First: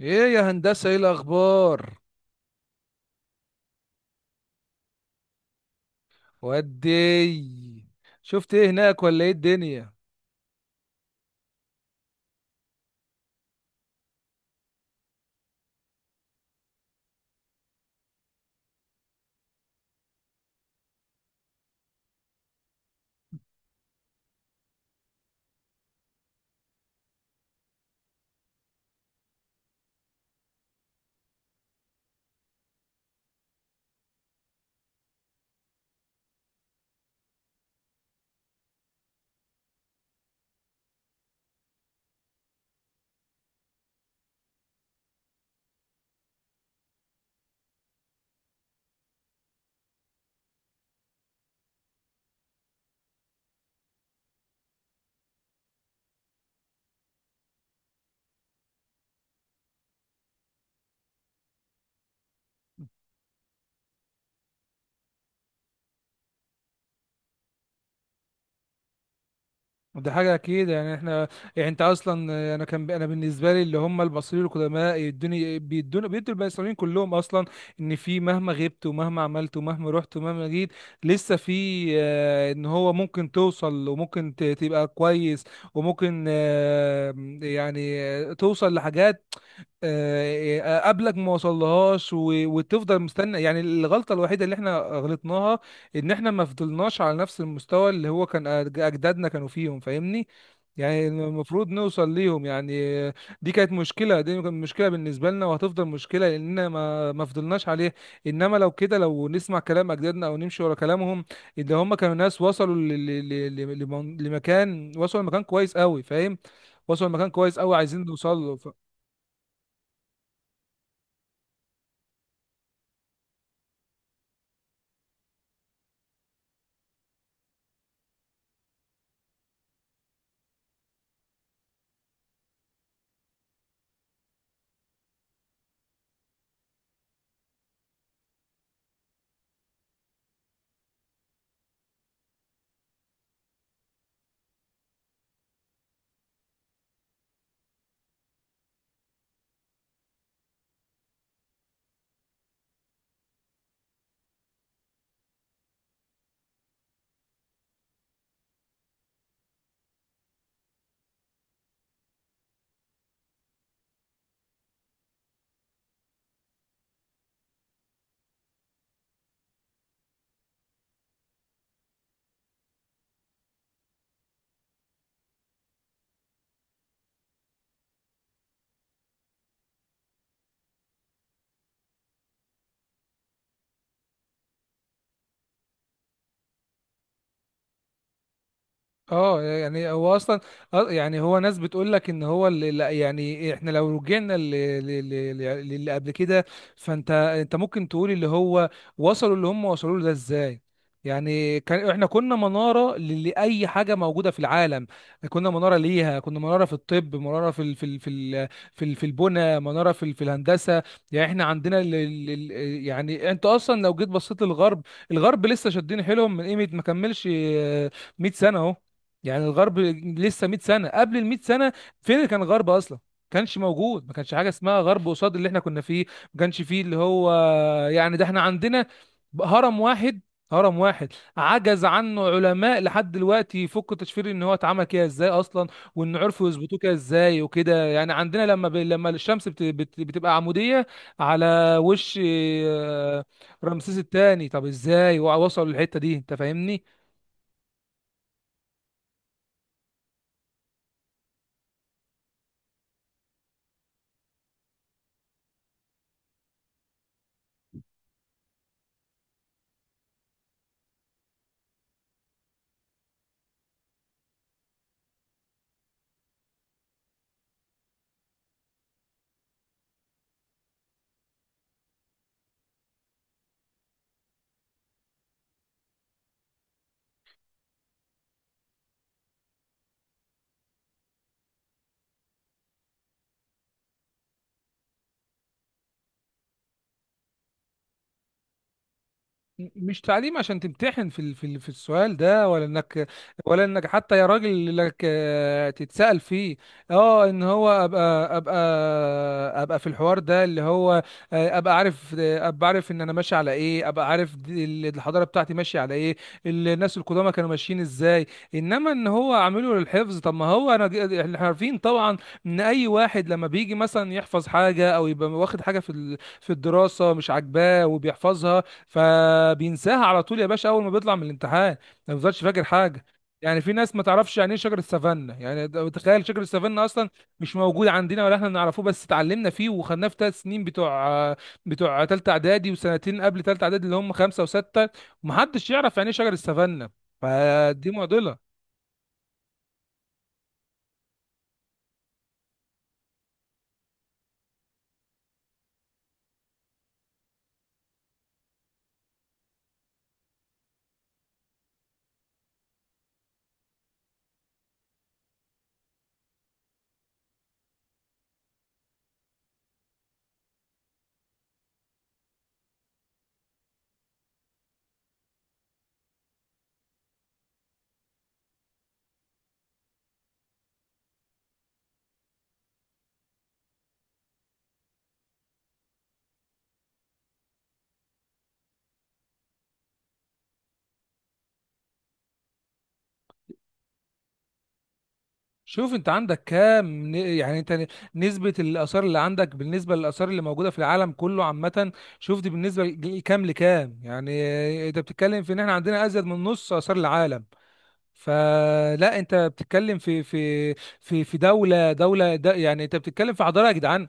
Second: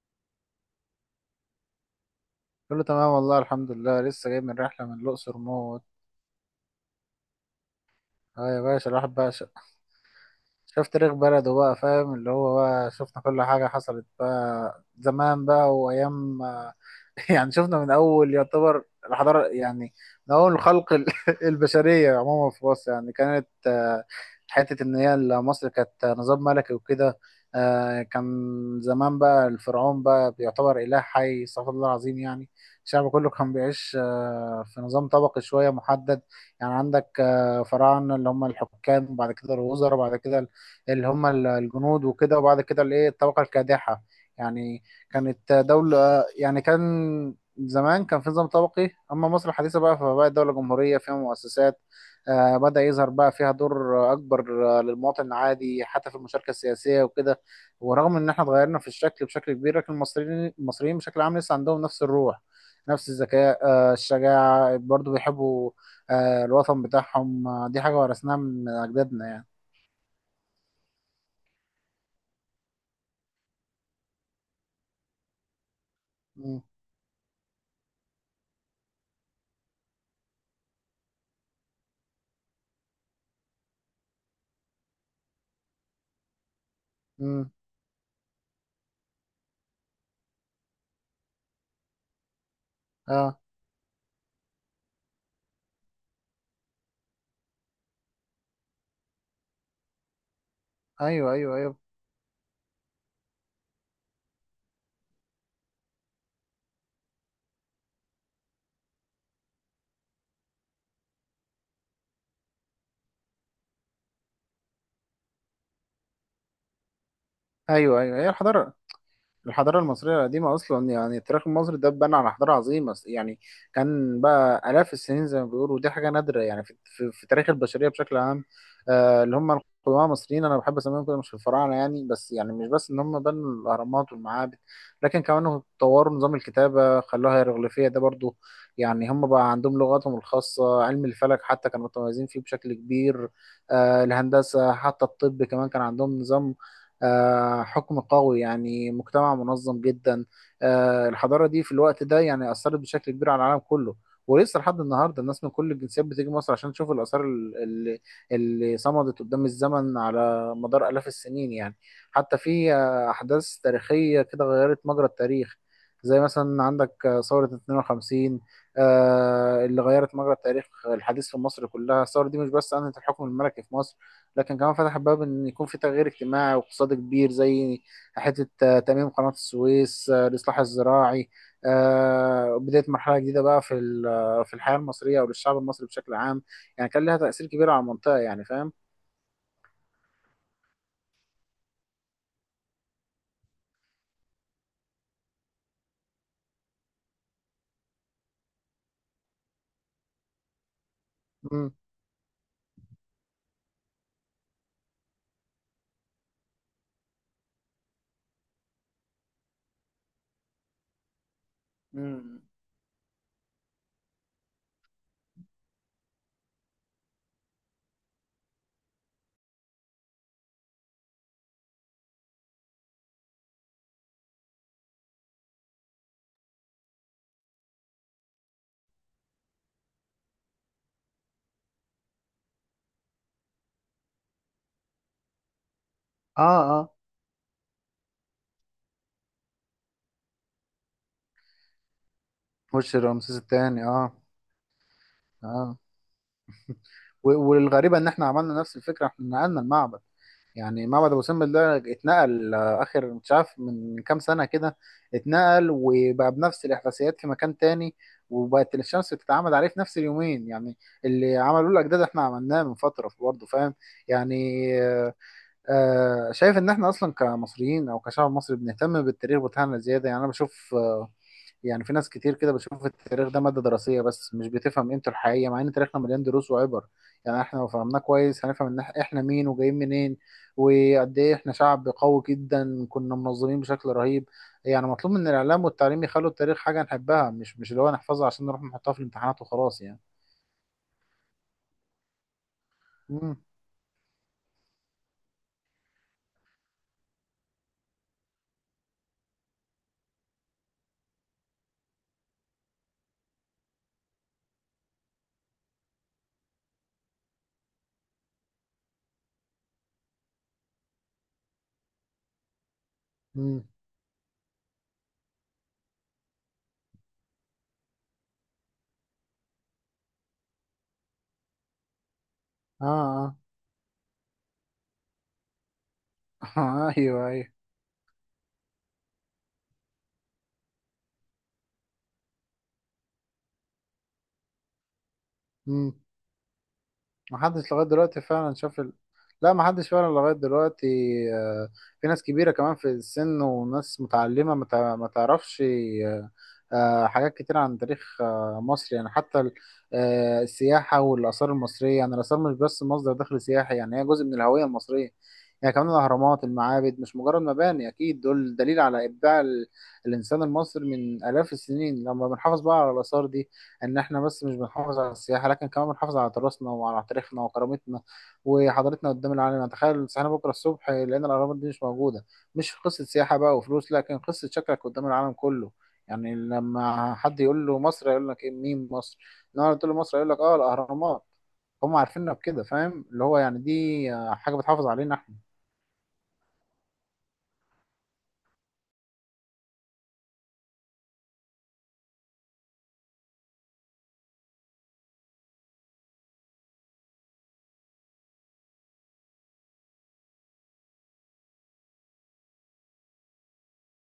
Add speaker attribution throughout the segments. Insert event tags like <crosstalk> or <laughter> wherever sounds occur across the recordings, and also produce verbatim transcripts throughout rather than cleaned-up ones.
Speaker 1: ايه يا هندسة؟ ايه الاخبار؟
Speaker 2: كله تمام والله الحمد لله لسه جاي من رحلة من الأقصر موت.
Speaker 1: ودي
Speaker 2: اه
Speaker 1: شفت
Speaker 2: يا
Speaker 1: ايه
Speaker 2: باشا
Speaker 1: هناك
Speaker 2: الواحد
Speaker 1: ولا ايه
Speaker 2: بقى
Speaker 1: الدنيا؟
Speaker 2: شفت تاريخ بلده بقى فاهم اللي هو بقى شفنا كل حاجة حصلت بقى زمان بقى وأيام آه، <laughs> يعني شفنا من أول يعتبر الحضارة يعني من أول خلق ال- <laughs> البشرية عموما في مصر يعني كانت آه، حتة إن هي ال- مصر كانت نظام ملكي وكده. آه، كان زمان بقى الفرعون بقى بيعتبر إله حي استغفر الله العظيم يعني الشعب كله كان بيعيش آه، في نظام طبقي شوية محدد. يعني عندك آه، فراعنة اللي هم الحكام وبعد كده الوزراء وبعد كده اللي هم ال- الجنود وكده وبعد كده الايه الطبقة الكادحة يعني. كانت دولة يعني كان زمان كان في نظام طبقي، أما مصر الحديثة بقى فبقت دولة جمهورية فيها مؤسسات. آه، بدأ يظهر بقى فيها دور أكبر آه، للمواطن العادي حتى في المشاركة السياسية وكده. ورغم إن إحنا اتغيرنا في الشكل بشكل كبير لكن المصريين المصريين بشكل عام لسه عندهم نفس الروح نفس الذكاء آه، الشجاعة برضو بيحبوا آه، الوطن بتاعهم. آه، دي حاجة ورثناها من أجدادنا يعني.
Speaker 1: ده حاجة اكيد. يعني احنا، يعني انت اصلا، انا كان انا بالنسبة لي اللي هم المصريين القدماء يدوني بيدوني بيدوا
Speaker 2: مم.
Speaker 1: المصريين كلهم اصلا ان في مهما غبت ومهما عملت ومهما رحت ومهما جيت لسه في آه، ان هو ممكن توصل وممكن ت- تبقى كويس، وممكن آه،
Speaker 2: مم.
Speaker 1: يعني آه، توصل لحاجات آه، قبلك ما وصلهاش و- وتفضل
Speaker 2: اه.
Speaker 1: مستني. يعني الغلطة الوحيدة اللي احنا غلطناها ان احنا ما فضلناش على نفس المستوى اللي هو كان أج- اجدادنا كانوا فيهم، فاهمني؟ يعني
Speaker 2: ايوه، ايوه،
Speaker 1: المفروض
Speaker 2: ايوه،
Speaker 1: نوصل ليهم يعني. آه، دي كانت مشكلة، دي كانت مشكلة بالنسبة لنا وهتفضل مشكلة لاننا ما ما فضلناش عليه. انما لو كده لو نسمع كلام اجدادنا او نمشي ورا كلامهم، اللي هم كانوا ناس وصلوا ل- ل- ل- ل- لمن- لمكان، وصلوا لمكان كويس قوي، فاهم؟ وصلوا لمكان كويس قوي
Speaker 2: ايوه، ايوه،
Speaker 1: عايزين
Speaker 2: ايوه، هي
Speaker 1: نوصل له.
Speaker 2: الحضاره الحضارة المصرية القديمة أصلا يعني التاريخ المصري ده اتبنى على حضارة عظيمة يعني. كان بقى آلاف السنين زي ما بيقولوا ودي حاجة نادرة يعني في, في, في تاريخ البشرية بشكل عام. آه اللي هم القدماء المصريين أنا بحب أسميهم كده مش الفراعنة يعني بس يعني مش بس إن هم بنوا الأهرامات والمعابد لكن كمان طوروا نظام الكتابة خلوها هيروغليفية ده برضو يعني هم بقى عندهم لغاتهم الخاصة علم الفلك حتى كانوا متميزين فيه بشكل كبير. آه الهندسة حتى الطب كمان كان عندهم نظام آه، حكم قوي يعني مجتمع منظم جدا. آه، الحضارة دي في الوقت ده يعني أثرت بشكل كبير على العالم كله. ولسه لحد النهارده الناس من كل الجنسيات بتيجي مصر عشان تشوف الآثار ال- ال- اللي صمدت قدام الزمن على مدار آلاف السنين يعني. حتى في آه، أحداث تاريخية كده غيرت مجرى التاريخ، زي مثلا عندك آه، ثورة اتنين وخمسين آه، اللي غيرت مجرى التاريخ الحديث في مصر كلها. الثورة دي مش بس أنهت الحكم الملكي في مصر لكن كمان فتح باب ان يكون في تغيير اجتماعي واقتصادي كبير زي حته آه، تاميم قناه السويس آه، الاصلاح الزراعي. آه، بدايه مرحله جديده بقى في ال- آه، في الحياه المصريه او للشعب المصري بشكل عام، يعني كان لها تاثير كبير على المنطقه يعني فاهم.
Speaker 1: اه يعني هو اصلا آه، يعني هو ناس بتقول لك ان هو اللي لا، يعني احنا لو رجعنا ل- ل- ل- ل- للي قبل كده، فانت انت ممكن تقول اللي هو وصلوا، اللي هم وصلوا له ده ازاي؟ يعني
Speaker 2: مم.
Speaker 1: كان احنا كنا منارة ل- لأي حاجة موجودة في العالم. كنا منارة ليها، كنا منارة في الطب، منارة في ال في ال في ال في, ال في البنى، منارة في ال في الهندسة. يعني احنا عندنا ال ال
Speaker 2: مم.
Speaker 1: ال يعني انت اصلا لو جيت بصيت للغرب، الغرب لسه شادين حيلهم من قيمة ما كملش آه، مية سنة اهو. يعني الغرب لسه مية سنه، قبل ال مية سنه فين اللي كان غرب اصلا؟ كانش موجود، ما كانش حاجه اسمها غرب قصاد اللي احنا كنا فيه. ما كانش فيه اللي هو، يعني ده احنا عندنا هرم واحد، هرم واحد عجز عنه علماء لحد دلوقتي يفكوا تشفير ان هو اتعمل كده ازاي اصلا، وان عرفوا
Speaker 2: اه
Speaker 1: يثبتوه كده
Speaker 2: اه
Speaker 1: ازاي وكده. يعني عندنا لما ب... لما الشمس بت... بت... بتبقى عموديه على وش
Speaker 2: وش
Speaker 1: آه،
Speaker 2: رمسيس الثاني
Speaker 1: رمسيس
Speaker 2: اه.
Speaker 1: الثاني، طب ازاي وصلوا
Speaker 2: اه،
Speaker 1: للحته دي؟ انت فاهمني؟
Speaker 2: و- والغريبه ان احنا عملنا نفس الفكره احنا نقلنا المعبد، يعني معبد ابو سمبل ده اتنقل آه، اخر مش عارف من كام سنه كده اتنقل وبقى بنفس الاحداثيات في مكان تاني وبقت الشمس بتتعمد عليه في نفس اليومين يعني. اللي عملوه الاجداد احنا عملناه من فتره برضه فاهم يعني. آه، شايف ان احنا اصلا كمصريين او كشعب مصري بنهتم بالتاريخ بتاعنا زياده يعني انا بشوف آه، يعني في ناس كتير كده بتشوف التاريخ ده ماده دراسيه بس مش بتفهم قيمته الحقيقيه مع ان تاريخنا مليان دروس وعبر يعني. احنا لو فهمناه كويس هنفهم ان إح- احنا مين وجايين منين وقد ايه احنا شعب قوي جدا كنا منظمين بشكل رهيب. يعني مطلوب من الاعلام والتعليم يخلوا التاريخ حاجه نحبها مش مش اللي هو نحفظها عشان نروح نحطها في الامتحانات وخلاص
Speaker 1: مش
Speaker 2: يعني.
Speaker 1: تعليم عشان تمتحن في ال- في ال- في السؤال ده، ولا انك،
Speaker 2: امم.
Speaker 1: ولا انك حتى يا راجل لك آه، تتسأل فيه. اه ان هو ابقى ابقى ابقى في الحوار ده اللي هو آه، ابقى عارف، آه، ابقى عارف ان انا ماشي على ايه، ابقى عارف دي- ال- الحضارة بتاعتي ماشية على ايه، الناس القدامى كانوا ماشيين ازاي. انما ان هو عامله للحفظ، طب ما هو انا ج- احنا عارفين طبعا ان اي واحد لما
Speaker 2: امم.
Speaker 1: بيجي مثلا يحفظ حاجة او يبقى واخد حاجة في ال- في الدراسة مش عاجباه وبيحفظها، فبينساها على طول يا باشا اول ما بيطلع من الامتحان، ما بيفضلش فاكر
Speaker 2: اه
Speaker 1: حاجه.
Speaker 2: اه.
Speaker 1: يعني في ناس ما تعرفش يعني ايه شجر السافانا، يعني ده- تخيل شجر
Speaker 2: <laughs>
Speaker 1: السافانا اصلا
Speaker 2: ايوه.
Speaker 1: مش موجود عندنا ولا احنا نعرفه، بس اتعلمنا فيه وخدناه في ثلاث سنين بتوع بتوع ثالثه اعدادي، وسنتين قبل ثالثه اعدادي اللي هم خمسه وسته، ومحدش
Speaker 2: ايوه
Speaker 1: يعرف يعني ايه شجر السافانا.
Speaker 2: محدش لغاية
Speaker 1: فدي
Speaker 2: دلوقتي
Speaker 1: معضله.
Speaker 2: فعلا شاف ال... لا محدش فعلا لغاية دلوقتي. آه، في ناس كبيرة كمان في السن وناس متعلمة ما تع- ما تعرفش آه، آه، حاجات كتير عن تاريخ آه، مصر يعني حتى ال- آه، السياحة والآثار المصرية يعني الآثار مش بس مصدر دخل سياحي يعني هي جزء من الهوية المصرية. يعني كمان الأهرامات المعابد مش مجرد مباني أكيد دول دليل على إبداع ال- الإنسان المصري من آلاف السنين. لما بنحافظ بقى على الآثار دي ان احنا بس مش بنحافظ على السياحه لكن كمان بنحافظ على تراثنا وعلى تاريخنا وكرامتنا وحضارتنا قدام العالم. يعني تخيل صحينا بكره الصبح لقينا الاهرامات دي مش موجوده، مش قصه سياحه بقى وفلوس لكن قصه شكلك قدام العالم كله. يعني لما حد يقول له مصر يقول لك ايه مين مصر. النهارده تقول له مصر يقول لك اه الاهرامات، هم عارفيننا بكده فاهم اللي هو يعني دي آه، حاجه بتحافظ علينا احنا.
Speaker 1: شوف انت عندك كام ن- يعني انت ن- نسبة الآثار اللي عندك بالنسبة للآثار اللي موجودة في العالم كله عامة؟ شوف دي بالنسبة لج- لكام لكام، يعني اه، انت بتتكلم في ان احنا عندنا ازيد من نص آثار العالم. فلا انت بتتكلم في في في في دولة، دولة د- يعني انت بتتكلم في حضارة يا جدعان.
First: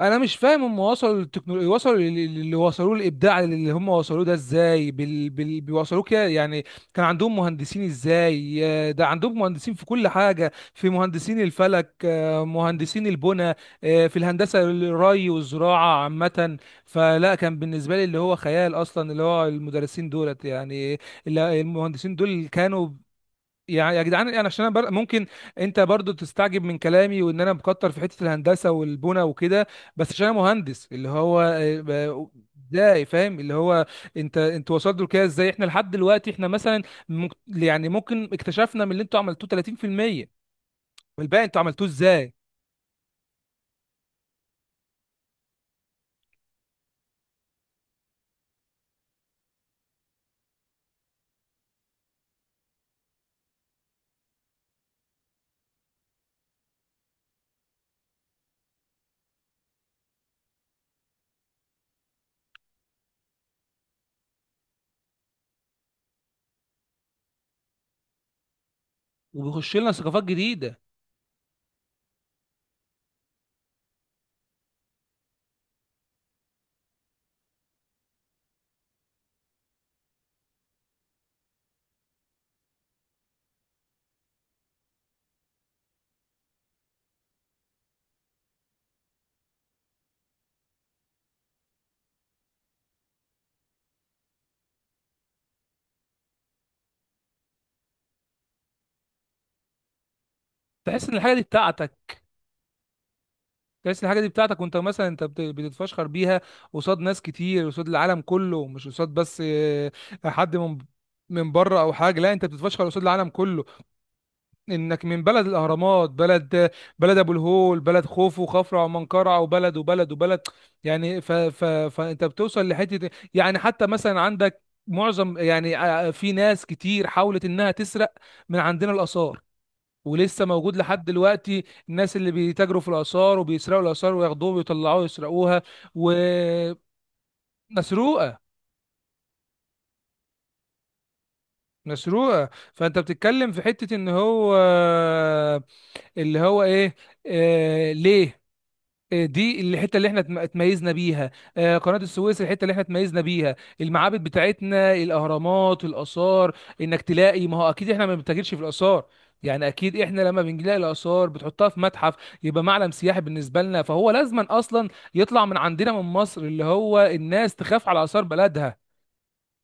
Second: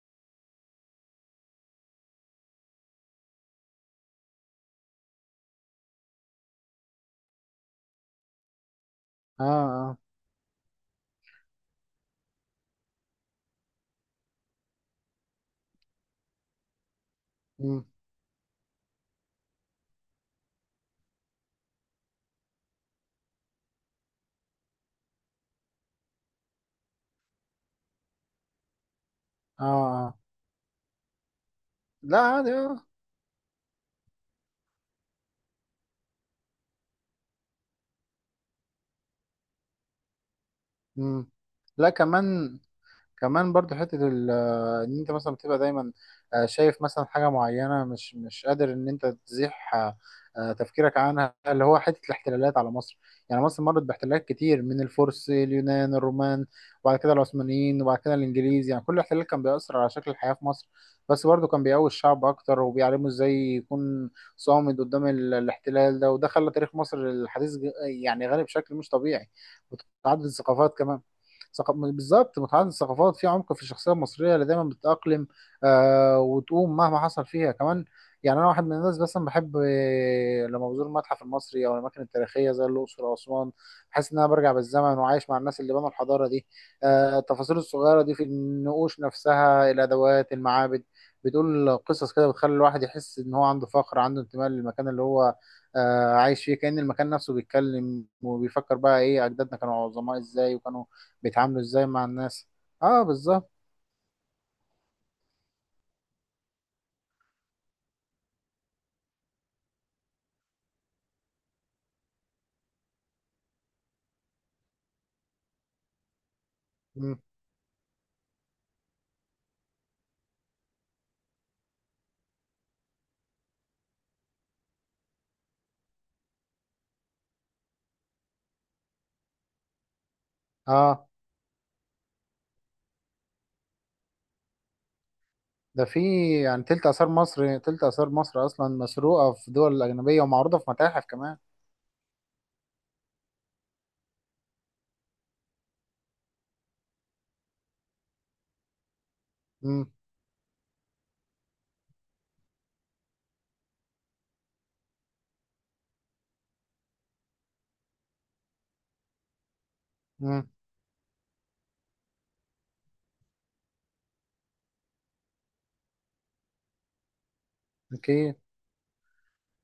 Speaker 1: انا مش فاهم هم وصلوا للتكنولوجيا، وصلوا لل- اللي وصلوه، الابداع اللي هم وصلوه ده ازاي بال... بال... بيوصلوه كده يعني؟ كان عندهم مهندسين ازاي؟ آه، ده عندهم
Speaker 2: اه
Speaker 1: مهندسين في
Speaker 2: اه.
Speaker 1: كل حاجه، في مهندسين الفلك، آه، مهندسين البنى، آه، في الهندسه الري والزراعه عامه. فلا كان
Speaker 2: مم.
Speaker 1: بالنسبه لي اللي هو خيال اصلا، اللي هو المدرسين دولت يعني، ال- المهندسين دول كانوا، يعني يا جدعان انا عشان انا بر... ممكن انت برضو تستعجب من كلامي وان انا مكتر في حته الهندسه والبنى
Speaker 2: اه.
Speaker 1: وكده، بس
Speaker 2: آه.
Speaker 1: عشان انا مهندس اللي هو آه،
Speaker 2: لا
Speaker 1: ب-
Speaker 2: عادي اه.
Speaker 1: ازاي، فاهم اللي هو انت انتوا وصلتوا لكده ازاي؟ احنا لحد دلوقتي احنا مثلا مك... يعني ممكن اكتشفنا من اللي انتوا عملتوه تلاتين في المية،
Speaker 2: مم.
Speaker 1: والباقي انتوا عملتوه
Speaker 2: لا
Speaker 1: ازاي؟
Speaker 2: كمان. كمان برضو حتة ال- آه، ان انت مثلا بتبقى دايما آه، شايف مثلا حاجة معينة مش مش قادر ان انت تزيح آه، آه، تفكيرك عنها اللي هو حتة الاحتلالات على مصر. يعني مصر مرت باحتلالات كتير من الفرس اليونان الرومان وبعد كده العثمانيين وبعد كده الانجليز. يعني كل احتلال كان بيأثر على شكل الحياة في مصر بس برضو كان بيقوي الشعب اكتر وبيعلمه ازاي يكون صامد قدام ال- الاحتلال ده، وده خلى تاريخ مصر الحديث ج- يعني غني بشكل مش طبيعي.
Speaker 1: وبيخش لنا ثقافات
Speaker 2: وتعدد الثقافات
Speaker 1: جديده.
Speaker 2: كمان. ثق- بالظبط متعدد الثقافات في عمق في الشخصيه المصريه اللي دايما بتتاقلم آه وتقوم مهما حصل فيها كمان. يعني انا واحد من الناس مثلا بحب آه، لما بزور المتحف المصري او الاماكن التاريخيه زي الاقصر واسوان بحس ان انا برجع بالزمن وعايش مع الناس اللي بنوا الحضاره دي. آه التفاصيل الصغيره دي في النقوش نفسها الادوات المعابد بتقول قصص كده بتخلي الواحد يحس ان هو عنده فخر عنده انتماء للمكان اللي هو آه، عايش فيه كأن المكان نفسه بيتكلم وبيفكر بقى ايه اجدادنا كانوا عظماء ازاي وكانوا
Speaker 1: تحس ان الحاجه دي
Speaker 2: بيتعاملوا ازاي مع
Speaker 1: بتاعتك،
Speaker 2: الناس. اه بالظبط.
Speaker 1: تحس الحاجه دي بتاعتك وانت مثلا انت بت- بتتفشخر بيها قصاد ناس كتير، قصاد العالم كله، مش قصاد بس آه، حد من من بره او حاجه، لا انت بتتفشخر قصاد العالم كله انك من بلد الاهرامات، بلد، بلد
Speaker 2: مم.
Speaker 1: ابو الهول، بلد خوفو وخفرع ومنقرع، وبلد وبلد وبلد. يعني ف ف فانت بتوصل لحته يعني، حتى مثلا عندك معظم يعني آه، في ناس كتير حاولت انها تسرق من عندنا الاثار، ولسه موجود لحد
Speaker 2: اه.
Speaker 1: دلوقتي الناس اللي بيتاجروا في الآثار وبيسرقوا الآثار وياخدوها ويطلعوها ويسرقوها.
Speaker 2: ده في يعني
Speaker 1: ومسروقة،
Speaker 2: تلت آثار مصر، تلت آثار مصر أصلا مسروقة في دول أجنبية ومعروضة في متاحف كمان.
Speaker 1: مسروقة. فأنت بتتكلم في حتة إن هو اللي هو إيه، آه... ليه؟ آه، دي
Speaker 2: مم.
Speaker 1: الحته اللي احنا اتم- اتميزنا بيها، آه، قناه السويس الحته اللي احنا اتميزنا بيها، المعابد بتاعتنا، الاهرامات، الاثار. انك تلاقي، ما هو اكيد احنا ما بنتاجرش في الاثار، يعني اكيد احنا لما
Speaker 2: مم.
Speaker 1: بنلاقي الاثار بتحطها في متحف، يبقى معلم سياحي بالنسبه لنا. فهو لازما اصلا يطلع من عندنا، من مصر، اللي هو الناس تخاف على اثار
Speaker 2: أكيد.
Speaker 1: بلدها،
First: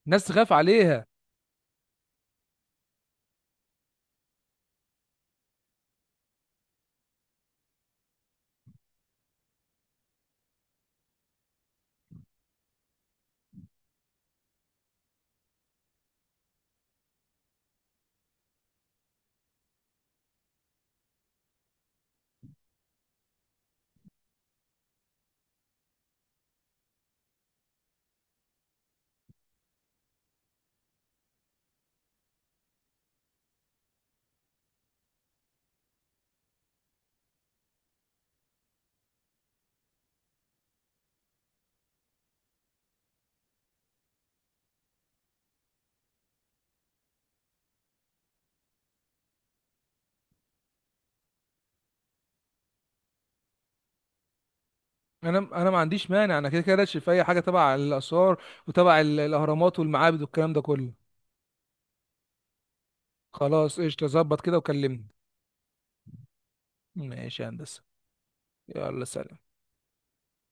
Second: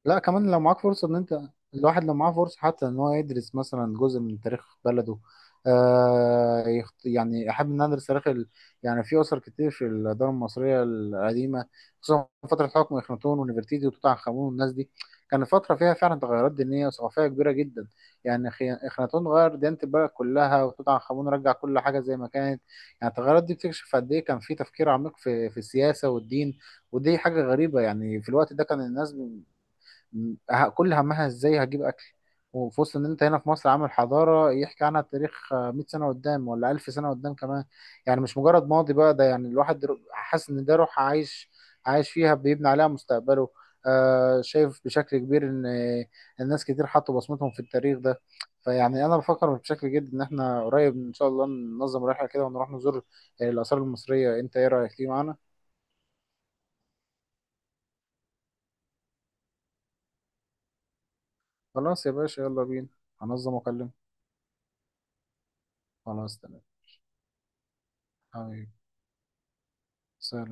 Speaker 2: لا
Speaker 1: الناس
Speaker 2: كمان
Speaker 1: تخاف
Speaker 2: لو معاك
Speaker 1: عليها.
Speaker 2: فرصة ان انت، الواحد لو معاه فرصة حتى ان هو يدرس مثلا جزء من تاريخ بلده آه يخت... يعني احب ان أنا ادرس تاريخ ال... يعني في اسر كتير في الدولة المصرية القديمة خصوصا في فترة حكم اخناتون ونفرتيتي وتوت عنخ امون والناس دي. كانت فترة فيها فعلا تغيرات دينية وثقافية كبيرة جدا. يعني خي... اخناتون غير ديانة البلد كلها وتوت عنخ امون رجع كل حاجة زي ما كانت. يعني التغيرات دي بتكشف قد ايه كان في تفكير عميق في في السياسة والدين. ودي حاجة غريبة يعني في الوقت ده كان الناس م- ه- كل همها ازاي هجيب اكل. وفي وسط ان انت هنا في مصر عامل حضاره يحكي عنها التاريخ آه، مائة سنه قدام ولا ألف سنه قدام كمان. يعني مش مجرد ماضي بقى ده يعني الواحد در- حاسس ان ده روح عايش عايش فيها بيبني عليها مستقبله. آه شايف بشكل كبير ان آه، الناس كتير حطوا بصمتهم في التاريخ ده. فيعني انا بفكر بشكل جد ان احنا قريب ان شاء الله ننظم رحله كده ونروح نزور آه، الاثار المصريه. انت ايه رايك تيجي معانا؟
Speaker 1: انا انا ما عنديش مانع، انا كده كده راشد في اي حاجه تبع الاثار وتبع ال- الاهرامات والمعابد والكلام ده كله.
Speaker 2: خلاص يا باشا يلا بينا. هنظم
Speaker 1: خلاص
Speaker 2: واكلمك.
Speaker 1: قشطه، ظبط كده وكلمني.
Speaker 2: خلاص تمام
Speaker 1: ماشي يا هندسة،
Speaker 2: حبيبي.
Speaker 1: يلا سلام.
Speaker 2: سلام.